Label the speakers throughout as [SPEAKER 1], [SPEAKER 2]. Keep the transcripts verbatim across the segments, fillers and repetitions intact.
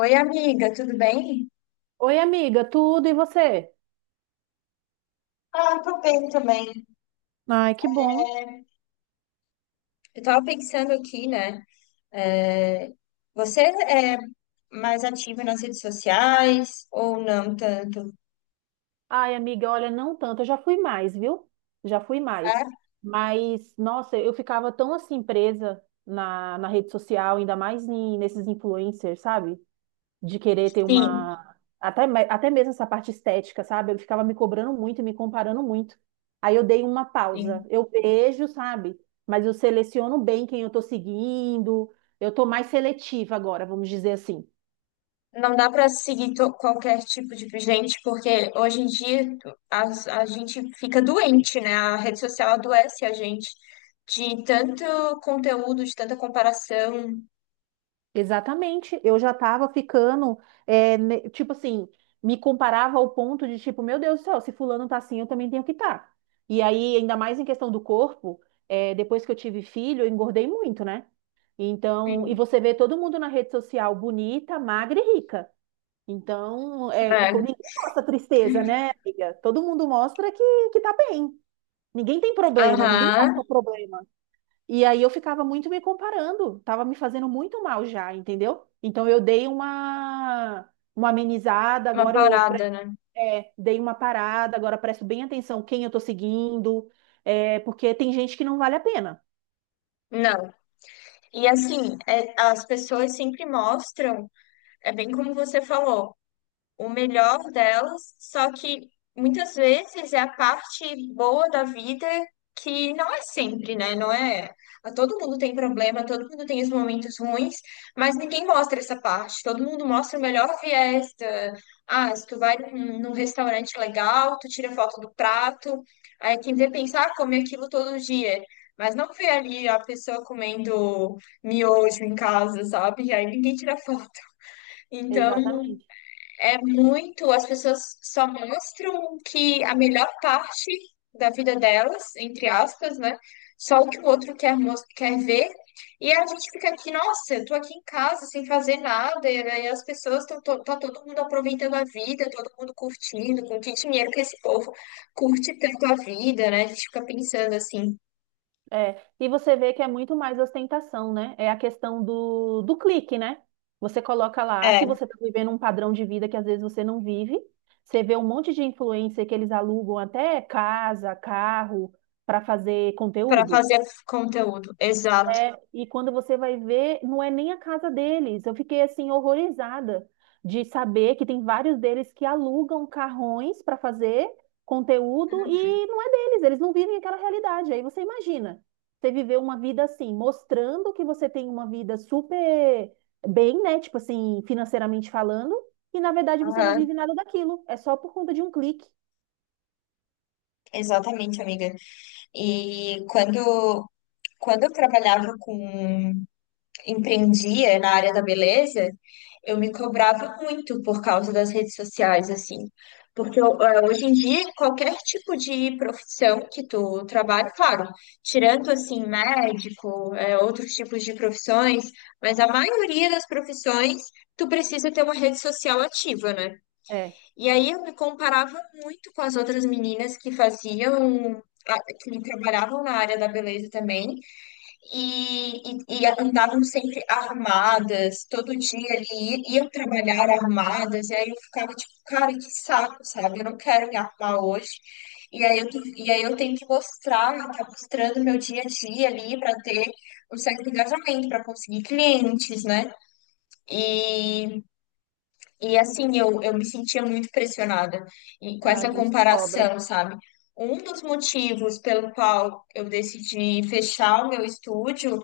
[SPEAKER 1] Oi, amiga, tudo bem?
[SPEAKER 2] Oi, amiga, tudo e você?
[SPEAKER 1] Ah, tô bem também.
[SPEAKER 2] Ai, que bom.
[SPEAKER 1] Eu tava pensando aqui, né? é, Você é mais ativa nas redes sociais ou não tanto?
[SPEAKER 2] Ai, amiga, olha, não tanto, eu já fui mais, viu? Já fui mais.
[SPEAKER 1] É?
[SPEAKER 2] Mas, nossa, eu ficava tão assim presa na, na rede social, ainda mais em- nesses influencers, sabe? De querer ter
[SPEAKER 1] Sim.
[SPEAKER 2] uma. Até, me- até mesmo essa parte estética, sabe? Eu ficava me cobrando muito e me comparando muito. Aí eu dei uma pausa.
[SPEAKER 1] Sim.
[SPEAKER 2] Eu vejo, sabe? Mas eu seleciono bem quem eu tô seguindo. Eu tô mais seletiva agora, vamos dizer assim.
[SPEAKER 1] Não dá para seguir to- qualquer tipo de gente, porque hoje em dia as- a gente fica doente, né? A rede social adoece a gente de tanto conteúdo, de tanta comparação.
[SPEAKER 2] Exatamente, eu já tava ficando, é, ne- tipo assim, me comparava ao ponto de tipo, meu Deus do céu, se fulano tá assim, eu também tenho que estar. E aí, ainda mais em questão do corpo, é, depois que eu tive filho, eu engordei muito, né? Então, e
[SPEAKER 1] Sim.
[SPEAKER 2] você vê todo mundo na rede social bonita, magra e rica. Então, é, é, co-
[SPEAKER 1] É,
[SPEAKER 2] ninguém mostra tristeza, né, amiga? Todo mundo mostra que, que tá bem. Ninguém tem problema, ninguém
[SPEAKER 1] aham,
[SPEAKER 2] mostra problema. E aí eu ficava muito me comparando, tava me fazendo muito mal já, entendeu? Então eu dei uma uma amenizada,
[SPEAKER 1] uma
[SPEAKER 2] agora eu pre-
[SPEAKER 1] parada, né?
[SPEAKER 2] é, dei uma parada, agora presto bem atenção quem eu tô seguindo, é, porque tem gente que não vale a pena.
[SPEAKER 1] Não. E assim, é, as pessoas sempre mostram, é bem como você falou o melhor delas, só que muitas vezes é a parte boa da vida que não é sempre, né? Não é. Ah, todo mundo tem problema, todo mundo tem os momentos ruins, mas ninguém mostra essa parte. Todo mundo mostra o melhor viés da- Ah, se tu vai num, num restaurante legal, tu tira foto do prato, aí quem vê pensar, ah, come aquilo todo dia. Mas não vê ali a pessoa comendo miojo em casa, sabe? Aí ninguém tira foto. Então,
[SPEAKER 2] Exatamente.
[SPEAKER 1] é muito, as pessoas só mostram que a melhor parte da vida delas, entre aspas, né? Só o que o outro quer, mos- quer ver. E a gente fica aqui, nossa, eu tô aqui em casa sem fazer nada, e aí as pessoas estão, tá todo mundo aproveitando a vida, todo mundo curtindo, com que dinheiro que esse povo curte tanto a vida, né? A gente fica pensando assim,
[SPEAKER 2] É, e você vê que é muito mais ostentação, né? É a questão do, do clique, né? Você coloca lá que
[SPEAKER 1] é,
[SPEAKER 2] você está vivendo um padrão de vida que às vezes você não vive. Você vê um monte de influencer que eles alugam até casa, carro, para fazer
[SPEAKER 1] para
[SPEAKER 2] conteúdo.
[SPEAKER 1] fazer conteúdo, exato.
[SPEAKER 2] É, e quando você vai ver, não é nem a casa deles. Eu fiquei assim horrorizada de saber que tem vários deles que alugam carrões para fazer conteúdo e não é deles, eles não vivem aquela realidade. Aí você imagina, você viver uma vida assim, mostrando que você tem uma vida super bem, né? Tipo assim, financeiramente falando, e na verdade você não
[SPEAKER 1] Aham,
[SPEAKER 2] vive nada daquilo. É só por conta de um clique.
[SPEAKER 1] exatamente, amiga. E quando Quando eu trabalhava com, empreendia na área da beleza, eu me cobrava muito por causa das redes sociais, assim. Porque eu- eh, hoje em dia, qualquer tipo de profissão que tu trabalha, claro, tirando, assim, médico, eh, outros tipos de profissões, mas a maioria das profissões, tu precisa ter uma rede social ativa, né?
[SPEAKER 2] É,
[SPEAKER 1] E aí eu me comparava muito com as outras meninas que faziam, ah, que trabalhavam na área da beleza também, e, e, e andavam sempre armadas, todo dia ali iam trabalhar armadas, e aí eu ficava tipo, cara, que saco, sabe? Eu não quero me armar hoje. E aí eu, tô- e aí eu tenho que mostrar, tá mostrando meu dia a dia ali para ter um certo engajamento, para conseguir clientes, né? E, e assim, eu, eu me sentia muito pressionada e com
[SPEAKER 2] a
[SPEAKER 1] essa
[SPEAKER 2] gente se cobra.
[SPEAKER 1] comparação, sabe? Um dos motivos pelo qual eu decidi fechar o meu estúdio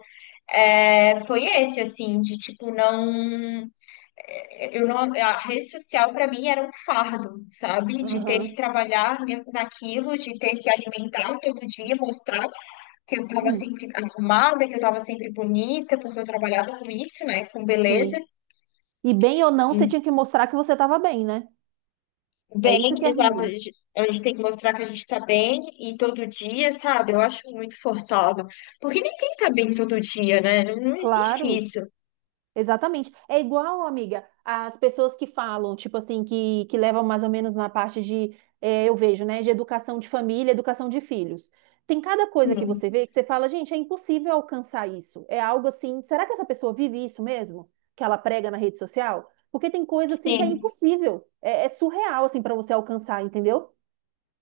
[SPEAKER 1] é, foi esse, assim, de tipo, não. Eu não, a rede social para mim era um fardo, sabe? De ter que
[SPEAKER 2] Aham.
[SPEAKER 1] trabalhar ne- naquilo, de ter que alimentar todo dia, mostrar que eu tava
[SPEAKER 2] Hum,
[SPEAKER 1] sempre arrumada, que eu tava sempre bonita, porque eu trabalhava com isso, né? Com beleza.
[SPEAKER 2] sim. E bem ou não, você tinha que mostrar que você estava bem, né? É isso
[SPEAKER 1] Bem,
[SPEAKER 2] que é
[SPEAKER 1] exato. A
[SPEAKER 2] ruim.
[SPEAKER 1] gente a gente tem que mostrar que a gente tá bem e todo dia, sabe? Eu acho muito forçado. Porque ninguém tá bem todo dia, né? Não, não existe
[SPEAKER 2] Claro,
[SPEAKER 1] isso.
[SPEAKER 2] exatamente. É igual, amiga, as pessoas que falam, tipo assim, que, que levam mais ou menos na parte de, é, eu vejo, né, de educação de família, educação de filhos. Tem cada coisa que
[SPEAKER 1] Hum,
[SPEAKER 2] você vê que você fala, gente, é impossível alcançar isso. É algo assim, será que essa pessoa vive isso mesmo? Que ela prega na rede social? Porque tem coisa assim que é
[SPEAKER 1] sim,
[SPEAKER 2] impossível, é, é surreal assim para você alcançar, entendeu?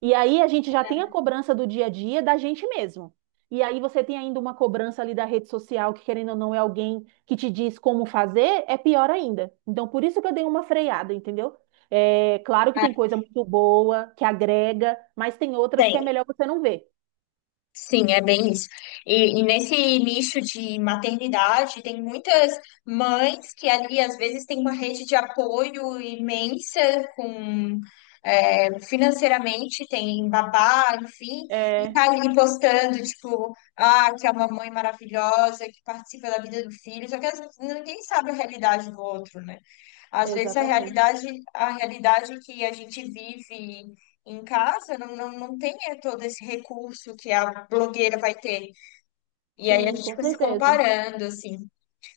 [SPEAKER 2] E aí a gente já tem a cobrança do dia a dia da gente mesmo. E aí você tem ainda uma cobrança ali da rede social, que querendo ou não é alguém que te diz como fazer, é pior ainda. Então por isso que eu dei uma freada, entendeu? É, claro que tem
[SPEAKER 1] é,
[SPEAKER 2] coisa muito boa, que agrega, mas tem outras que
[SPEAKER 1] tem.
[SPEAKER 2] é melhor você não ver.
[SPEAKER 1] Sim, é bem isso. E, e nesse nicho de maternidade, tem muitas mães que ali, às vezes, têm uma rede de apoio imensa com. É, financeiramente tem babá, enfim, e
[SPEAKER 2] É,
[SPEAKER 1] tá ali postando, tipo, ah, que é uma mãe maravilhosa, que participa da vida do filho, só que as- ninguém sabe a realidade do outro, né? Às vezes a
[SPEAKER 2] exatamente.
[SPEAKER 1] realidade, a realidade que a gente vive em casa não, não, não tem eh, todo esse recurso que a blogueira vai ter. E aí a
[SPEAKER 2] Sim,
[SPEAKER 1] gente
[SPEAKER 2] com
[SPEAKER 1] fica se
[SPEAKER 2] certeza.
[SPEAKER 1] comparando, assim.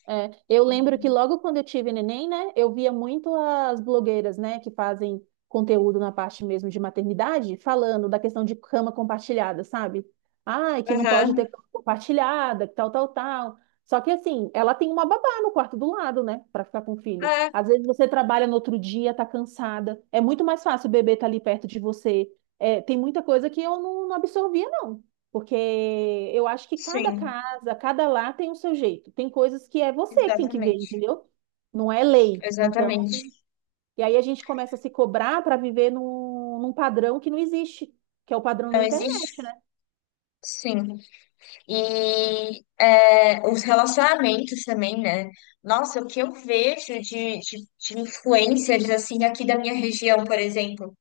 [SPEAKER 2] É, eu lembro que logo quando eu tive neném, né, eu via muito as blogueiras, né, que fazem conteúdo na parte mesmo de maternidade, falando da questão de cama compartilhada, sabe? Ai, que não pode
[SPEAKER 1] Aham.
[SPEAKER 2] ter cama compartilhada, que tal, tal, tal. Só que assim, ela tem uma babá no quarto do lado, né, para ficar com o filho.
[SPEAKER 1] É,
[SPEAKER 2] Às vezes você trabalha no outro dia, tá cansada. É muito mais fácil o bebê tá ali perto de você. É, tem muita coisa que eu não, não absorvia, não. Porque eu acho que cada
[SPEAKER 1] sim,
[SPEAKER 2] casa, cada lar tem o seu jeito. Tem coisas que é você que tem que ver,
[SPEAKER 1] exatamente.
[SPEAKER 2] entendeu? Não é lei. Então,
[SPEAKER 1] Exatamente.
[SPEAKER 2] e aí a gente começa a se cobrar para viver num, num padrão que não existe, que é o padrão da
[SPEAKER 1] Não
[SPEAKER 2] internet, né?
[SPEAKER 1] existe, sim. E é, os relacionamentos também, né? Nossa, o que eu vejo de, de, de influencers, assim, aqui da minha região, por exemplo.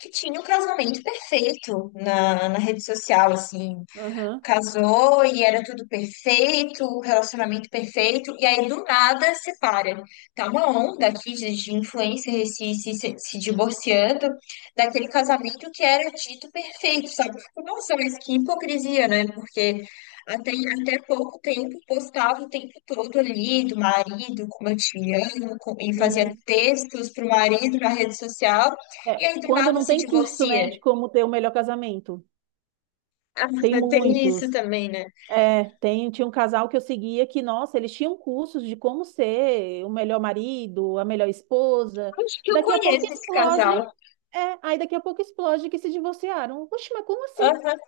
[SPEAKER 1] Que tinha o cruzamento perfeito na, na rede social, assim,
[SPEAKER 2] Aham.
[SPEAKER 1] casou e era tudo perfeito, o relacionamento perfeito, e aí do nada separa. Tá uma onda aqui de, de influencer se, se, se, se divorciando daquele casamento que era dito perfeito, sabe? Eu fico, nossa, mas que hipocrisia, né? Porque até, até pouco tempo postava o tempo todo ali do marido, como eu te amo, com- e fazia
[SPEAKER 2] Sim.
[SPEAKER 1] textos pro marido na rede social, e
[SPEAKER 2] É,
[SPEAKER 1] aí do
[SPEAKER 2] quando
[SPEAKER 1] nada
[SPEAKER 2] não
[SPEAKER 1] se
[SPEAKER 2] tem curso, né,
[SPEAKER 1] divorcia.
[SPEAKER 2] de como ter o melhor casamento.
[SPEAKER 1] Ah,
[SPEAKER 2] Tem
[SPEAKER 1] tem isso
[SPEAKER 2] muitos.
[SPEAKER 1] também, né?
[SPEAKER 2] É, tem, tinha um casal que eu seguia que, nossa, eles tinham cursos de como ser o melhor marido, a melhor esposa.
[SPEAKER 1] Acho que eu
[SPEAKER 2] Daqui a pouco
[SPEAKER 1] conheço esse
[SPEAKER 2] explode.
[SPEAKER 1] casal.
[SPEAKER 2] É, aí daqui a pouco explode que se divorciaram. Poxa, mas como assim?
[SPEAKER 1] Aham.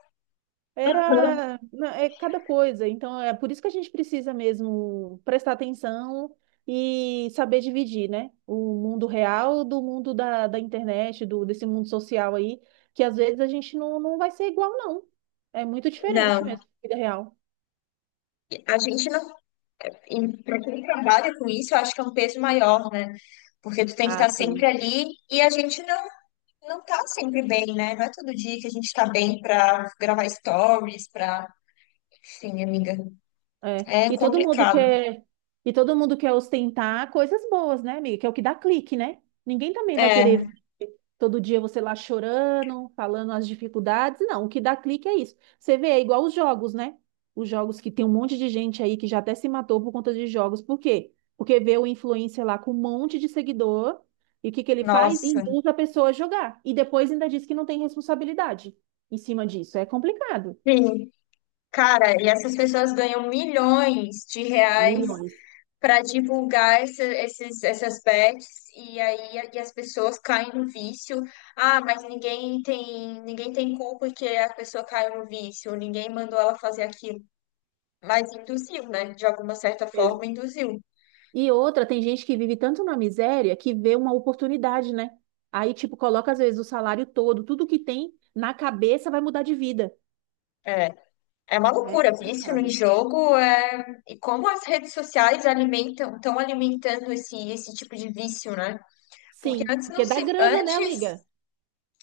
[SPEAKER 2] Era, na- é cada coisa. Então é por isso que a gente precisa mesmo prestar atenção e saber dividir, né? O mundo real do mundo da, da internet, do, desse mundo social aí, que às vezes a gente não, não vai ser igual, não. É muito diferente
[SPEAKER 1] Não,
[SPEAKER 2] mesmo, vida real.
[SPEAKER 1] a gente não. Para quem trabalha com isso, eu acho que é um peso maior, né? Porque tu tem que
[SPEAKER 2] Ah,
[SPEAKER 1] estar sempre
[SPEAKER 2] sim.
[SPEAKER 1] ali e a gente não não tá sempre bem, né? Não é todo dia que a gente tá bem pra gravar stories, pra. Enfim, amiga.
[SPEAKER 2] É.
[SPEAKER 1] É
[SPEAKER 2] E todo mundo
[SPEAKER 1] complicado.
[SPEAKER 2] quer, e todo mundo quer ostentar coisas boas, né, amiga? Que é o que dá clique, né? Ninguém também vai querer
[SPEAKER 1] É,
[SPEAKER 2] ver todo dia você lá chorando, falando as dificuldades. Não, o que dá clique é isso. Você vê, é igual os jogos, né? Os jogos que tem um monte de gente aí que já até se matou por conta de jogos. Por quê? Porque vê o influencer lá com um monte de seguidor e o que que ele faz?
[SPEAKER 1] nossa.
[SPEAKER 2] Induz a pessoa a jogar. E depois ainda diz que não tem responsabilidade em cima disso. É complicado.
[SPEAKER 1] Sim. Cara, e essas pessoas ganham milhões de reais
[SPEAKER 2] Milhões.
[SPEAKER 1] para divulgar essa- esses, essas bets e aí a- e as pessoas caem no vício. Ah, mas ninguém tem ninguém tem culpa que a pessoa caiu no vício, ninguém mandou ela fazer aquilo. Mas induziu, né? De alguma certa forma, induziu.
[SPEAKER 2] E outra, tem gente que vive tanto na miséria que vê uma oportunidade, né? Aí, tipo, coloca às vezes o salário todo, tudo que tem na cabeça vai mudar de vida.
[SPEAKER 1] É, é uma
[SPEAKER 2] É
[SPEAKER 1] loucura, vício em
[SPEAKER 2] complicado.
[SPEAKER 1] jogo é... e como as redes sociais alimentam, estão alimentando esse, esse tipo de vício, né? Porque
[SPEAKER 2] Sim,
[SPEAKER 1] antes não
[SPEAKER 2] porque dá
[SPEAKER 1] se,
[SPEAKER 2] grana, né,
[SPEAKER 1] antes
[SPEAKER 2] amiga?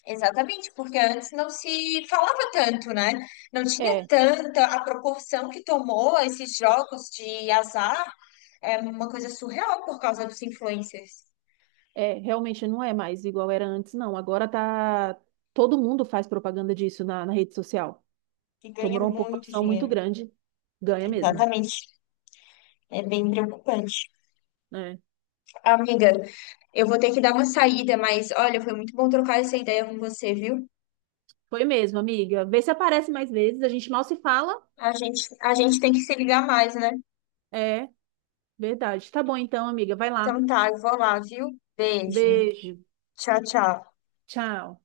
[SPEAKER 1] Exatamente, porque antes não se falava tanto, né? Não tinha
[SPEAKER 2] É,
[SPEAKER 1] tanta a proporção que tomou esses jogos de azar, é uma coisa surreal por causa dos influencers,
[SPEAKER 2] é, realmente não é mais igual era antes, não. Agora tá. Todo mundo faz propaganda disso na, na rede social.
[SPEAKER 1] que ganha
[SPEAKER 2] Tomou uma
[SPEAKER 1] muito
[SPEAKER 2] proporção muito
[SPEAKER 1] dinheiro.
[SPEAKER 2] grande. Ganha mesmo,
[SPEAKER 1] Exatamente, é bem preocupante.
[SPEAKER 2] né?
[SPEAKER 1] Amiga, eu vou ter que dar uma saída, mas olha, foi muito bom trocar essa ideia com você, viu?
[SPEAKER 2] Foi mesmo, amiga. Vê se aparece mais vezes. A gente mal se fala.
[SPEAKER 1] A gente, a gente tem que se ligar mais, né?
[SPEAKER 2] É, verdade. Tá bom então, amiga. Vai lá.
[SPEAKER 1] Então tá, eu vou lá, viu? Beijo.
[SPEAKER 2] Beijo.
[SPEAKER 1] Tchau, tchau.
[SPEAKER 2] Tchau.